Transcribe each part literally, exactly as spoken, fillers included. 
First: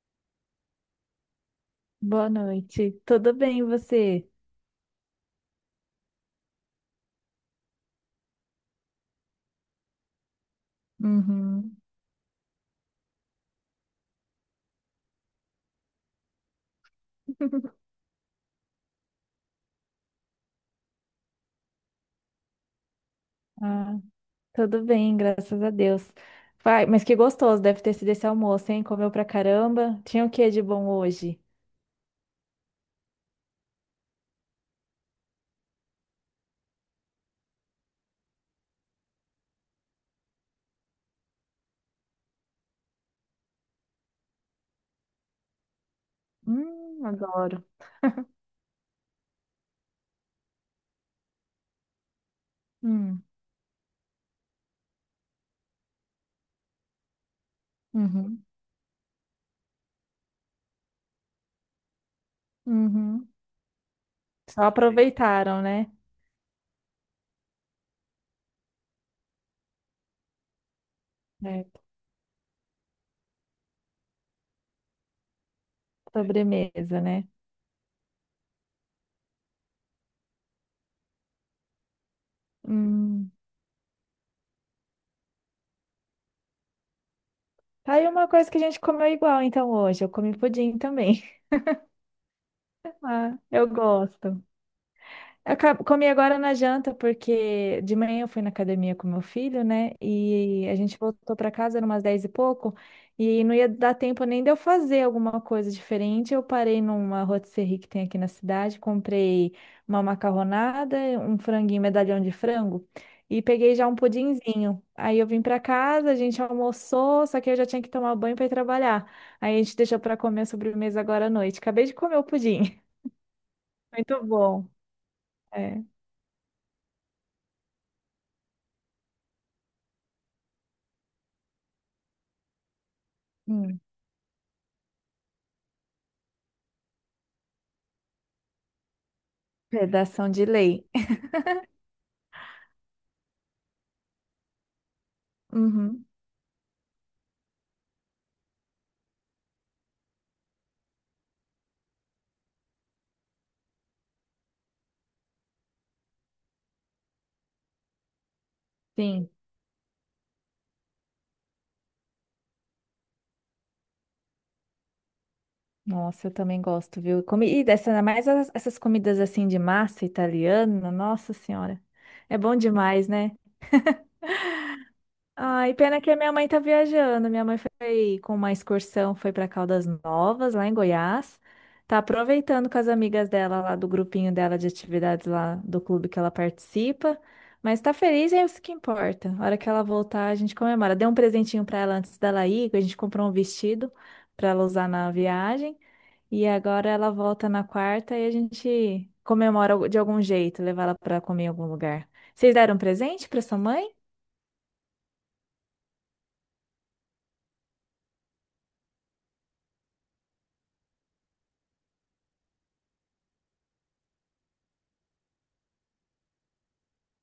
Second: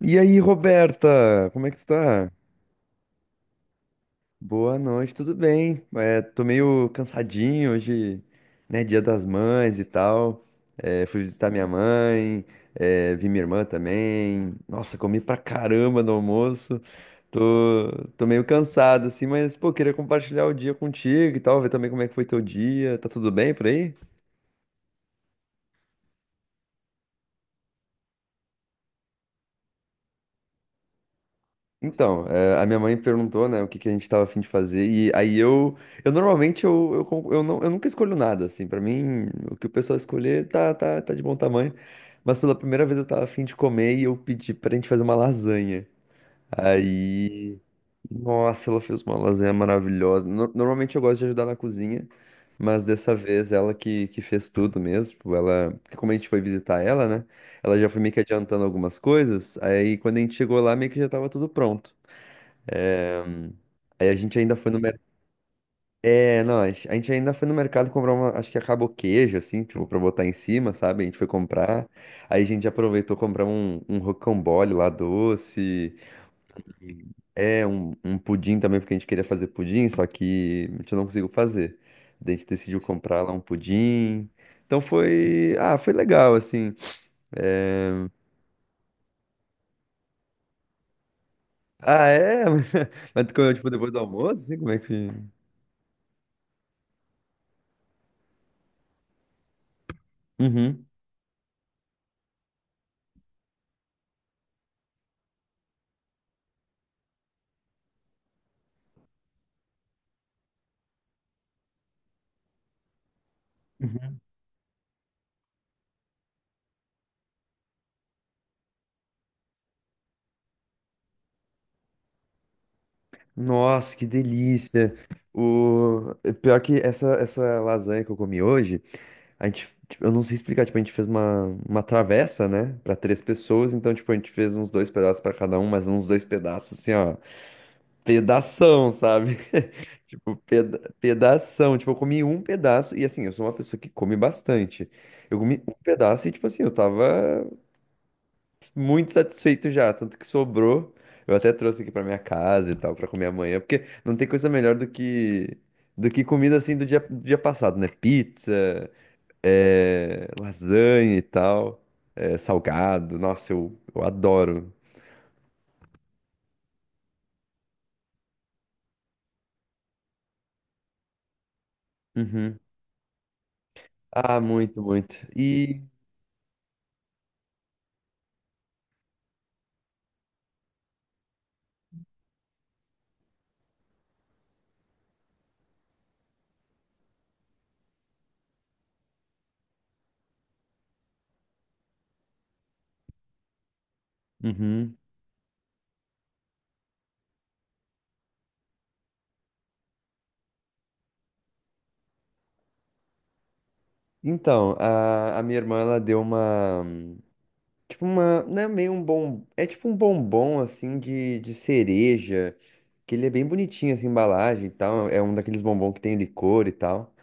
E aí, Roberta, como é que tu Boa tá? noite. Tudo bem, e você? Boa noite, tudo bem? É, tô meio cansadinho hoje, né? Dia das Mães e tal. É, fui visitar minha Uhum. mãe, é, vi minha irmã também. Nossa, comi pra caramba no almoço. Tô, tô meio cansado, assim, mas, pô, queria compartilhar o dia contigo e tal, ver também como é que foi teu dia. Tá tudo bem por aí? Ah, tudo bem, graças a Deus. Vai, mas que gostoso deve ter sido esse almoço, hein? Comeu pra caramba. Tinha o que de bom hoje? Então, eh, a minha mãe perguntou, né, o que que a gente tava a fim de fazer, e aí eu, eu normalmente, eu, eu, con- eu, não, eu nunca escolho nada, assim, pra mim, o que o pessoal escolher tá, tá, tá de bom tamanho, mas pela primeira vez eu tava a fim de comer e eu pedi pra gente fazer uma lasanha. Hum, aí, adoro. nossa, ela fez uma lasanha maravilhosa. No- normalmente eu gosto de ajudar na cozinha, mas dessa Hum, vez ela que, que fez tudo mesmo, tipo, ela, porque como a gente foi visitar ela, né, ela já foi meio que uhum, adiantando algumas coisas, aí quando a gente chegou lá, meio que já tava tudo pronto. uhum. Aí a gente ainda Só foi no mercado. aproveitaram, né? É, não, a gente a gente ainda foi no mercado comprar uma, acho que acabou queijo, assim, tipo, pra botar em cima, sabe? A gente foi É. comprar. Aí a gente aproveitou comprar um, um rocambole lá doce. Sobremesa, né? É, um, um pudim também, porque a gente queria fazer pudim, só que a gente não conseguiu fazer. Daí a gente decidiu comprar lá Hum. um pudim. Então foi. Ah, foi legal, assim. É... Tá aí uma coisa que a gente comeu igual, então, hoje. Eu comi pudim também. Ah, é? Mas tu Ah, comeu, eu tipo, depois do almoço, gosto. assim, como é que. Eu ca- comi agora na janta, porque de manhã eu fui na academia com meu filho, né? E a Uhum. gente voltou para casa, eram umas dez e pouco, e não ia dar tempo nem de eu fazer alguma coisa diferente. Eu parei numa rotisserie que tem aqui na cidade, comprei uma macarronada, um franguinho, medalhão de frango, e peguei já um pudinzinho. Aí eu vim para casa, a gente almoçou, só que eu já tinha que tomar banho para ir trabalhar. Aí a gente deixou para comer a sobremesa agora à noite. Acabei de comer o pudim. Nossa, que Muito bom. delícia. É. O... é pior que essa, essa lasanha que eu comi hoje, a gente, tipo, eu não sei explicar, tipo, a gente fez uma, uma travessa, né, pra três pessoas, Hum. então, tipo, a gente fez uns dois pedaços pra cada um, mas uns dois pedaços, assim, ó, pedação, sabe? Redação Tipo, de peda lei. pedação, tipo, eu comi um pedaço, e assim, eu sou uma pessoa que come bastante, eu comi um Uhum, pedaço e, tipo assim, eu tava muito satisfeito já, tanto que sobrou. Eu até trouxe aqui pra minha casa e tal, pra comer amanhã, porque não tem coisa melhor do que do que comida assim do dia, do dia passado, né? Pizza, sim. é, lasanha e tal, é, salgado. Nossa, eu, eu adoro. Nossa, eu também gosto, viu? Comida, essa, ainda mais as- essas comidas assim de massa italiana, nossa senhora. É bom Uhum. demais, né? Ah, muito, muito. Ai, E pena que a minha mãe tá viajando. Minha mãe foi com uma excursão, foi para Caldas Novas, lá em Goiás. Tá aproveitando com as amigas dela lá do grupinho dela de atividades lá do clube que ela participa. Mas tá feliz e é isso que importa. A hora que ela voltar, a gente comemora. Dei um presentinho para ela antes dela ir, que a gente comprou um vestido para ela usar uhum. na viagem. E agora ela volta na quarta e a gente comemora de algum jeito, levar ela para comer em algum lugar. Vocês deram presente para sua mãe? Então, a, a minha irmã ela deu uma. Tipo uma, né, meio um bom, é tipo um bombom assim de, de cereja, que ele é bem bonitinho assim, a embalagem e tal, é um daqueles bombom que tem licor e tal.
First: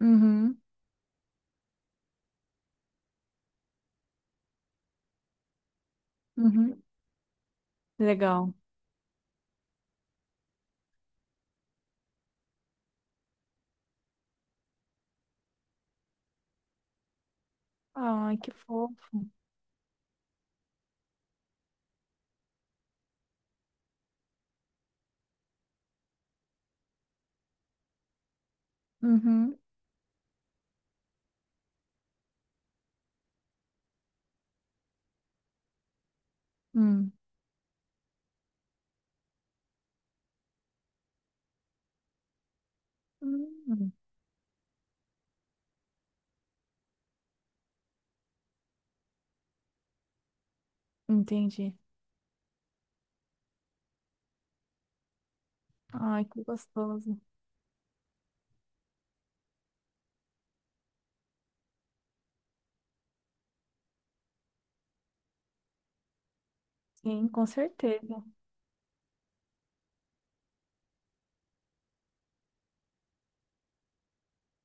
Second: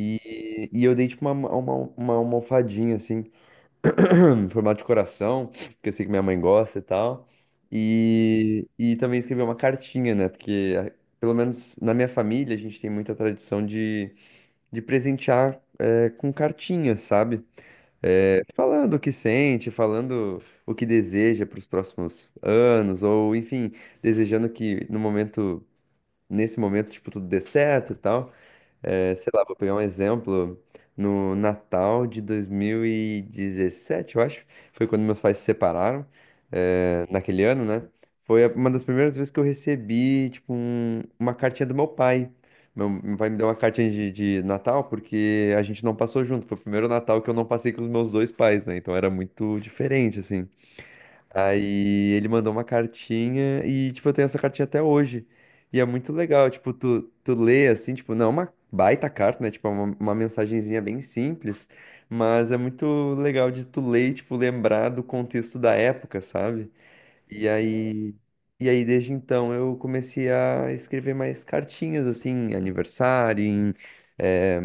Uhum, e eu dei tipo uma, uma, uma almofadinha assim, em formato de coração, que eu sei que minha mãe gosta e uhum. tal. Legal. E, e também escrevi uma cartinha, né? Porque a- pelo menos na minha família a gente tem muita tradição de, de presentear eh, com cartinhas, sabe? Ai, que Falando o que fofo. sente, falando o que deseja para os próximos anos, ou enfim, desejando que no momento, nesse momento, tipo, tudo dê certo e tal. É, sei lá, vou Uhum. pegar um exemplo. No Natal de dois mil e dezessete, eu acho, foi quando meus pais se separaram, é, Hum. naquele ano, né? Foi a- uma das primeiras vezes que eu recebi, tipo, um- uma cartinha do meu pai. Meu, meu pai me deu uma cartinha Hum. de, de Natal porque a gente não passou junto. Foi o primeiro Natal que eu não passei com os meus dois pais, né? Então era muito diferente, assim. Entendi. Aí ele mandou uma cartinha e, tipo, eu tenho essa cartinha até hoje. E é muito Ai, que legal, tipo, tu, gostoso. tu lê assim, tipo, não é uma baita carta, né? Tipo, é uma, uma mensagenzinha bem simples, mas é muito legal de tu ler, e, tipo, lembrar do contexto da época, sabe? Sim, com E aí, certeza. e aí desde então eu comecei a escrever mais cartinhas, assim, em aniversário, em, eh,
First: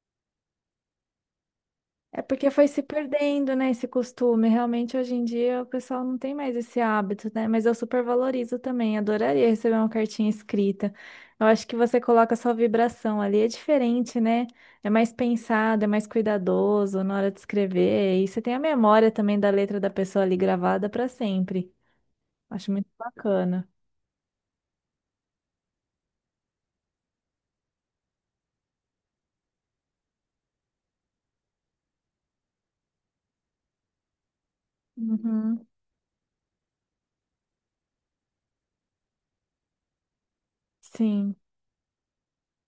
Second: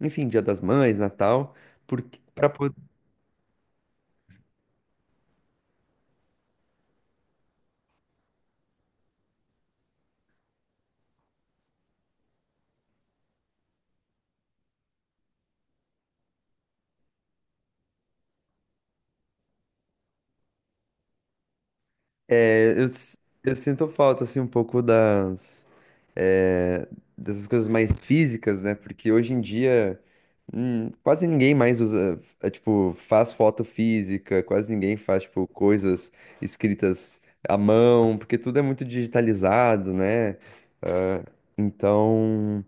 enfim, Dia das Mães, Natal, porque É porque foi se perdendo, né, esse costume. Realmente, hoje em dia, o pessoal não tem mais esse hábito, né? Mas eu super valorizo também. Adoraria receber uma cartinha escrita. Eu acho que você coloca a sua vibração ali, é diferente, né? É mais pensado, é mais cuidadoso na hora de escrever. E você tem a memória também da letra da pessoa ali gravada para sempre. Acho É, eu, muito s- eu bacana. sinto falta, assim, um pouco das, é, dessas coisas mais físicas, né? Porque hoje em dia, hum, quase ninguém mais usa, é, tipo, faz foto física, quase ninguém faz, tipo, Uhum. coisas escritas à mão, porque tudo é muito digitalizado, né? Ah, Sim, então.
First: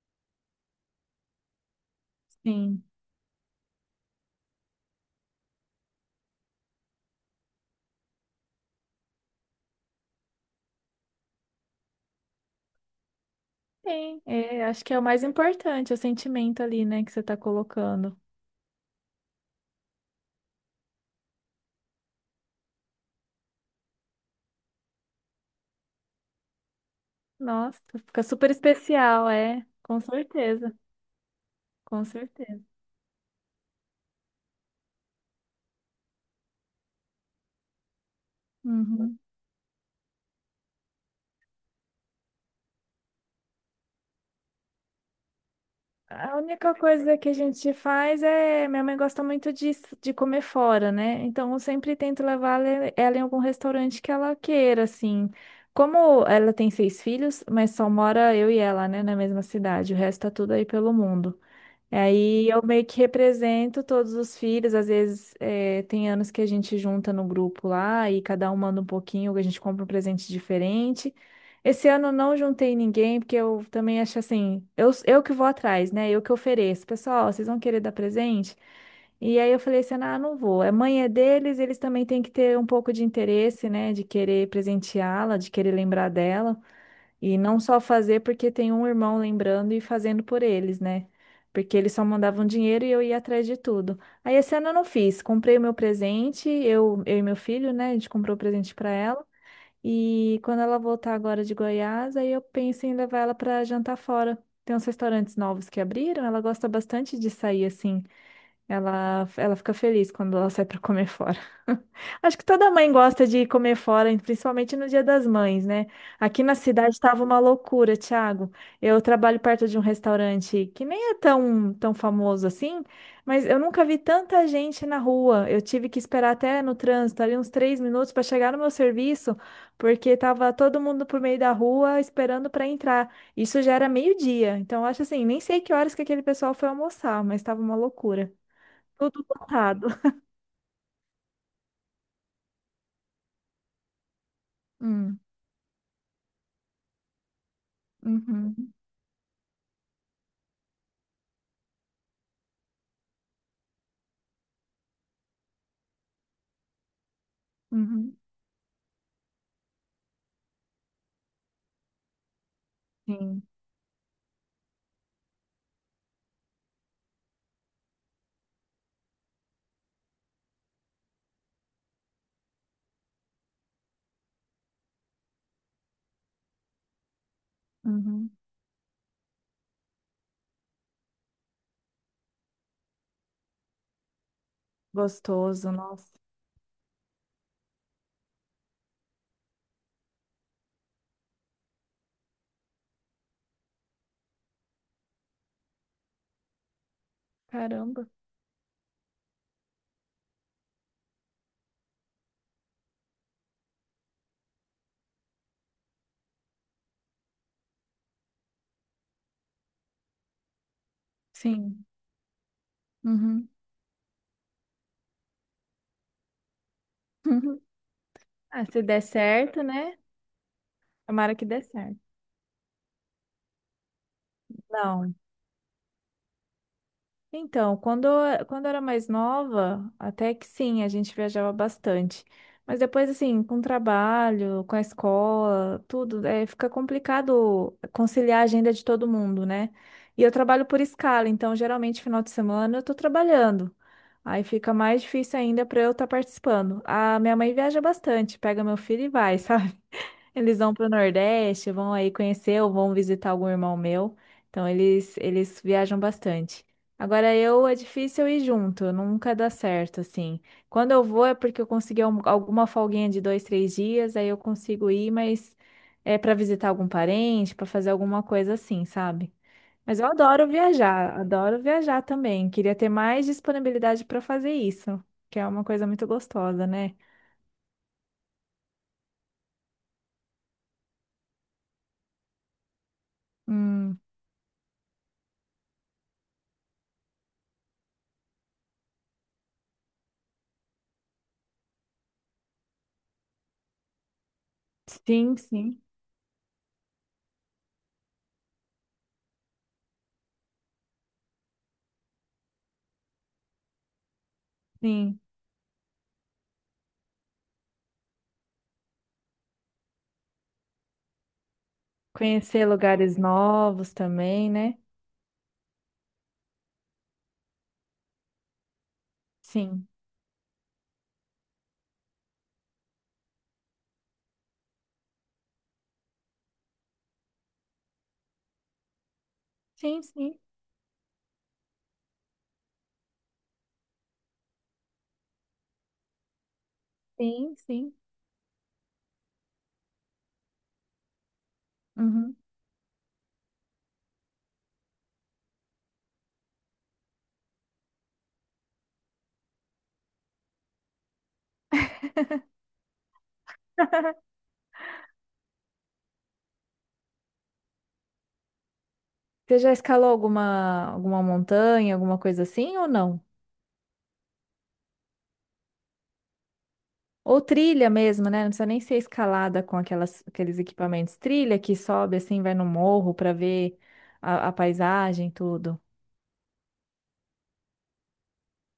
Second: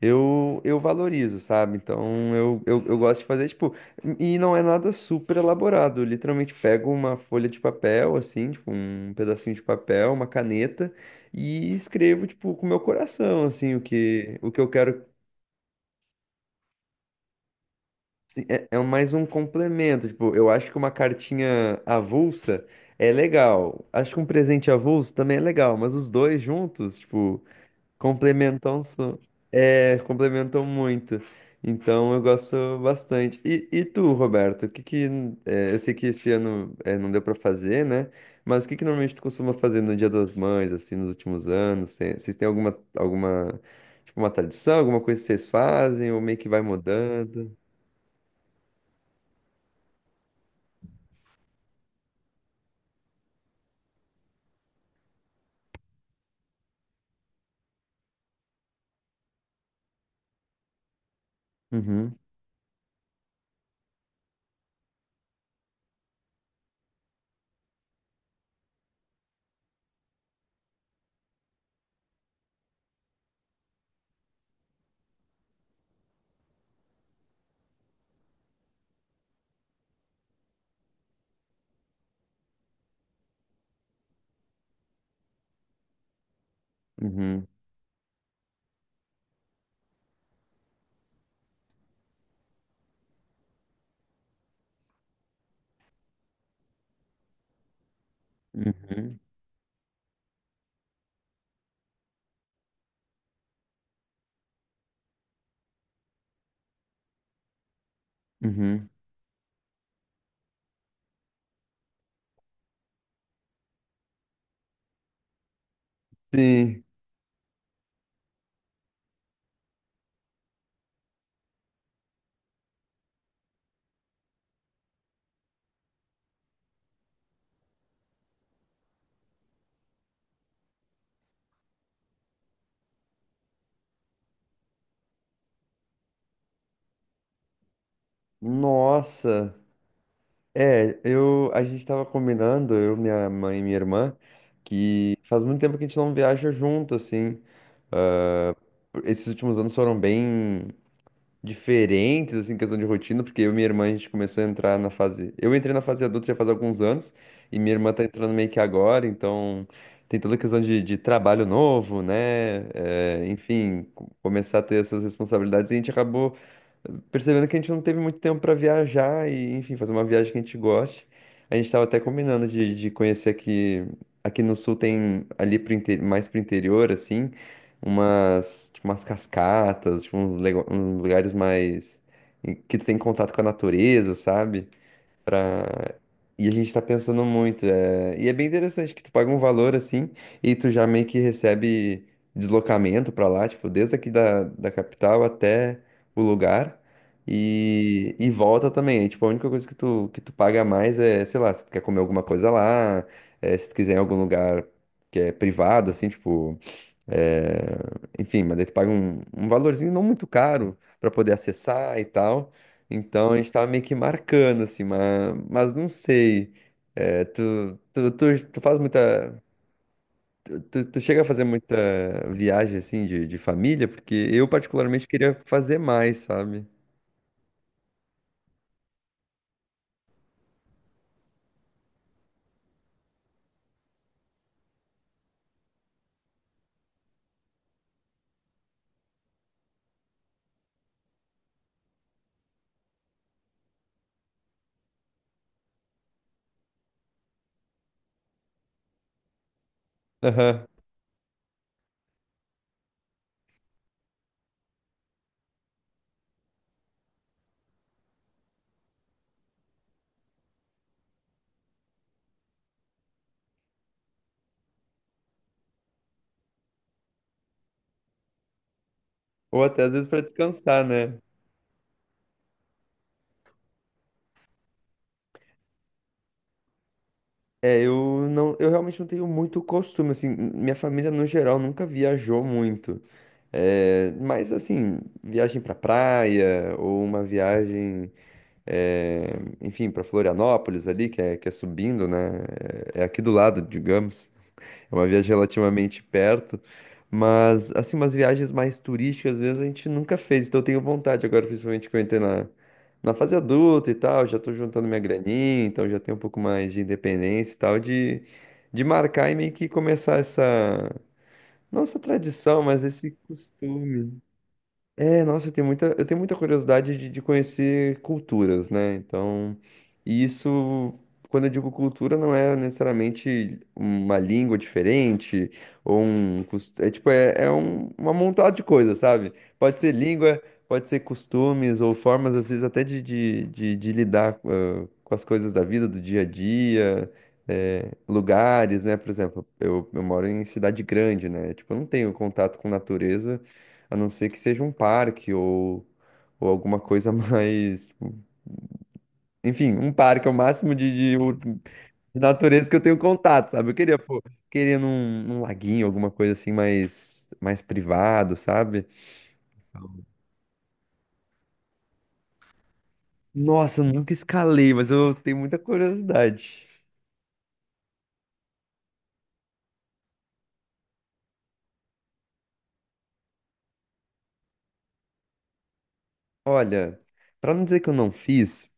Eu, eu valorizo, sabe? Então eu, sim. eu, eu gosto de fazer, tipo, e não é nada super elaborado. Eu literalmente pego uma folha de papel, assim, tipo, um pedacinho de papel, uma caneta, e escrevo, tipo, com o meu coração, assim, o Sim, que, o que é, eu acho que é o quero. mais importante, é o sentimento ali, né, que você tá colocando. Assim, é, é mais um complemento. Tipo, eu acho que uma cartinha avulsa é legal. Acho que um presente avulso também é legal, mas os dois juntos, tipo. Nossa, fica super Complementam, su- especial, é, é, com complementam certeza, muito. com Então eu gosto certeza. bastante. E, e tu, Roberto, o que que é, eu sei que esse ano é, não deu pra fazer, né? Mas o que que normalmente Uhum. tu costuma fazer no Dia das Mães, assim, nos últimos anos? Tem, vocês têm alguma alguma tipo uma tradição, alguma coisa que vocês fazem ou A meio que vai única coisa que a mudando? gente faz é, minha mãe gosta muito de, de comer fora, né? Então eu sempre tento levar ela ela em algum restaurante que ela queira, assim. Como ela tem seis filhos, mas só mora eu e ela, né, na mesma cidade, o resto tá tudo aí pelo mundo. E Uhum, aí eu meio que represento todos os filhos. Às vezes eh, tem anos que a gente junta no grupo lá e cada um manda um pouquinho, a gente compra um presente diferente. Esse ano eu não juntei ninguém, porque eu também acho assim, eu, eu que vou atrás, né? Eu que ofereço. Pessoal, vocês vão querer dar presente? E aí eu falei assim, ah, não vou. A mãe é deles, eles também têm que ter um pouco de interesse, né? De querer presenteá-la, de querer lembrar dela. E uhum, não só fazer porque tem um irmão lembrando e fazendo por eles, né? Porque eles só mandavam dinheiro e eu ia atrás de tudo. Aí esse ano eu não fiz. Comprei o meu presente, eu, eu e meu filho, né? A gente comprou o presente para uhum, ela. E quando ela voltar agora de Goiás, aí eu penso em levar ela para jantar fora. Tem uns restaurantes novos que abriram, ela gosta bastante de sair assim. uhum. Ela, ela fica feliz quando ela sai para comer fora. Acho que toda mãe gosta de comer fora, principalmente no Dia das Mães, né? Aqui na Sim. cidade estava uma loucura, Thiago. Eu trabalho perto de um restaurante que nem é tão, tão famoso assim, mas eu nunca vi tanta gente na rua. Eu tive que esperar até no trânsito, ali uns três minutos para chegar no meu serviço, porque tava todo mundo por meio da rua esperando para entrar. Isso já era meio-dia. Então, eu acho assim, nem sei que horas que aquele pessoal foi almoçar, mas estava uma loucura. Tudo Nossa. lotado. É, eu, a gente tava combinando, eu, minha mãe e minha irmã, que Hum, faz muito tempo que a gente não viaja junto, assim. uhum, Esses últimos anos foram bem diferentes, assim, em questão de rotina, porque eu e minha irmã, a gente começou a entrar na fase... Eu entrei na fase adulta já faz alguns anos, e minha irmã tá uhum, entrando meio que agora, então tem toda a questão de, de trabalho novo, né? É, sim, enfim, co- começar a ter essas responsabilidades, e a gente acabou percebendo que a gente não teve muito tempo para viajar e, enfim, fazer uma viagem que a gente goste. A gente estava até combinando de, de conhecer aqui, aqui no sul tem ali pro inte- mais pro interior, assim, uhum. umas, tipo, umas cascatas, tipo, uns, lego- uns lugares mais em que tu tem contato com a natureza, sabe? Gostoso, Pra... nossa. E a gente tá pensando muito. É... E é bem interessante que tu paga um valor assim e tu já meio que recebe deslocamento pra lá, tipo, desde aqui da, da capital até o lugar. Caramba. E, e volta também. É, tipo, a única coisa que tu, que tu paga a mais é, sei lá, se tu quer comer alguma coisa lá, é, se tu quiser ir em algum lugar que é privado, assim, tipo. É, enfim, mas daí tu paga um, um valorzinho não muito caro para poder Sim. acessar e tal. Então a Uhum. gente tava meio que marcando, assim, mas, mas não sei. É, tu, tu, tu, tu Ah, faz se der muita. certo, né? Tu, tu, tu chega a Tomara fazer que dê muita certo. viagem, assim, de, de família, porque eu particularmente Não. queria fazer mais, sabe? Então, quando, eu- quando eu era mais nova, até que sim, a gente viajava bastante. Mas depois, assim, com o trabalho, com a escola, tudo, é, fica complicado conciliar a agenda de todo mundo, né? E eu trabalho por escala, então geralmente final de semana eu tô trabalhando. Aí fica mais difícil ainda para eu estar participando. A minha mãe viaja bastante, pega meu filho e vai, sabe? Eles Aham. vão para o Nordeste, vão aí conhecer ou vão visitar algum irmão meu. Então eles eles viajam bastante. Agora eu é difícil eu ir junto, nunca dá certo assim. Quando eu vou é porque eu consegui al- alguma folguinha de dois, três dias, aí eu consigo ir, mas é para visitar algum parente, para fazer alguma coisa assim, sabe? Ou até às Mas vezes eu para adoro descansar, né? viajar, adoro viajar também. Queria ter mais disponibilidade para fazer isso, que é uma coisa muito gostosa, né? É, eu não, eu realmente não tenho muito costume, assim, minha família no geral nunca viajou muito. Hum, É, mas assim, viagem pra praia ou uma viagem, é, enfim, pra Florianópolis ali, que é, que é subindo, né? É é aqui do lado, digamos. É uma viagem sim, sim, relativamente perto, mas assim, umas viagens mais turísticas, às vezes a gente nunca fez, então eu tenho vontade agora, principalmente que eu entrei na, na fase adulta e tal, já tô juntando minha sim. graninha, então já tenho um pouco mais de independência e tal, de, de marcar e meio que começar essa, não essa tradição, Conhecer mas esse lugares novos costume. também, né? É, nossa, eu tenho muita, eu tenho muita curiosidade de, de conhecer culturas, né? Então, Sim. e isso, quando eu digo cultura, não é necessariamente uma língua diferente ou um, cos- é tipo, é, é um, uma montada de coisas, sabe? Pode ser Sim, sim, língua, pode ser costumes ou formas, às vezes, até de, de, de, de lidar, ah, com as coisas da vida, do dia a dia, sim, eh, sim. lugares, né? Por exemplo, eu, eu moro em cidade grande, né? Tipo, eu não tenho Uhum. contato com natureza a não ser que seja um parque ou, ou alguma coisa mais. Tipo, enfim, um parque é o máximo de, de, ur- de natureza que eu tenho contato, sabe? Eu queria, pô, queria num, num laguinho, alguma coisa assim mais, mais privado, sabe? Você já escalou alguma, alguma montanha, alguma coisa assim ou não? Nossa, eu nunca escalei, mas eu tenho muita curiosidade. Ou trilha mesmo, né? Não precisa nem ser escalada com aquelas, aqueles equipamentos. Trilha que sobe assim, vai no morro para ver a, a paisagem, tudo. Olha, pra não dizer que eu não fiz,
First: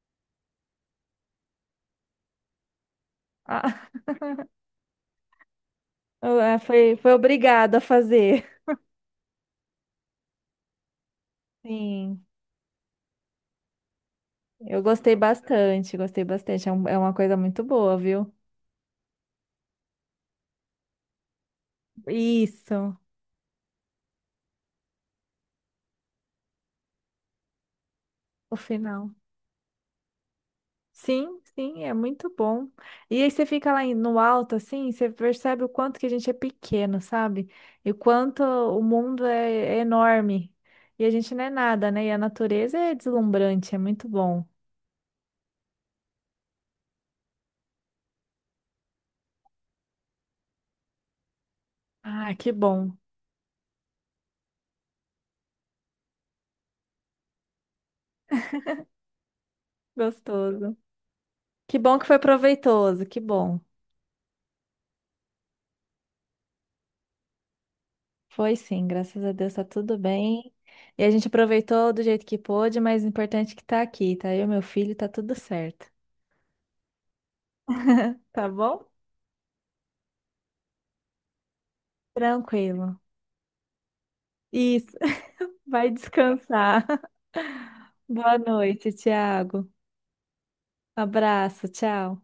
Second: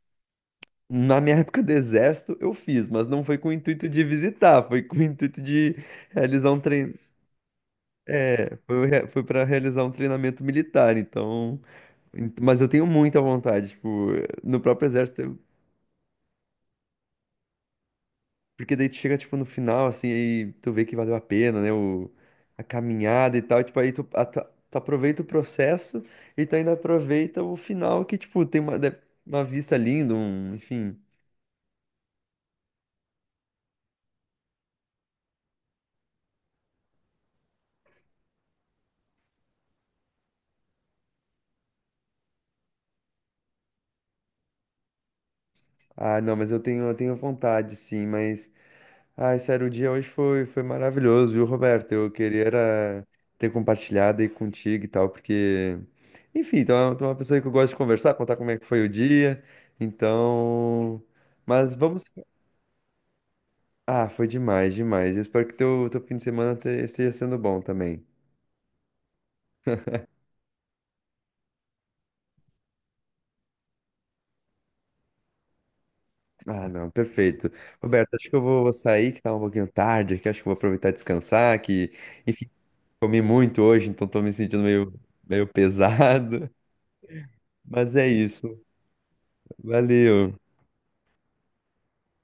na minha época do exército eu fiz, mas não foi com o intuito Ah, de visitar, foi com o intuito de realizar é, um treino. foi, foi obrigado a fazer. É, foi, re- foi para realizar um treinamento militar, então. Sim, Ent- Mas eu tenho muita vontade, tipo, no eu próprio gostei exército, eu- bastante, gostei bastante. É, um- é uma coisa muito boa, viu? porque daí tu chega, tipo, no final, assim, aí tu vê que valeu a pena, né, o, a Isso, caminhada e tal, tipo, aí tu, a- tu, tu aproveita o processo e tu ainda aproveita o final que, tipo, o tem uma, deve- final. uma vista linda, um, enfim. Sim, sim, é muito bom. E aí você fica lá em- no alto, assim, você percebe o quanto que a gente é pequeno, sabe? E o quanto o mundo é, é enorme. E a gente não é nada, né? E a natureza é deslumbrante, é muito bom. Ah, não, mas eu tenho, eu tenho vontade, sim, mas ai, sério, o dia hoje foi, foi maravilhoso, viu, Roberto? Eu Ah, queria que bom. era ter compartilhado aí contigo e tal, porque, enfim, tu é tu é uma pessoa que eu gosto de conversar, contar como é que foi o dia, Gostoso. então. Mas Que bom vamos. que foi proveitoso, que bom. Ah, foi demais, demais. Eu espero que teu, teu fim de semana te- esteja sendo bom também. Foi sim, graças a Deus tá tudo bem. E a gente aproveitou do jeito que pôde, mas o importante é que tá aqui, tá? Eu, meu filho, tá tudo certo. Ah, não, perfeito. Roberto, acho que eu Tá vou bom? sair, que tá um pouquinho tarde que acho que eu vou aproveitar e descansar, que, enfim, Tranquilo. comi muito hoje, então tô me sentindo meio, Isso. meio Vai pesado. descansar. Mas é Boa isso. noite, Tiago. Valeu. Abraço, tchau.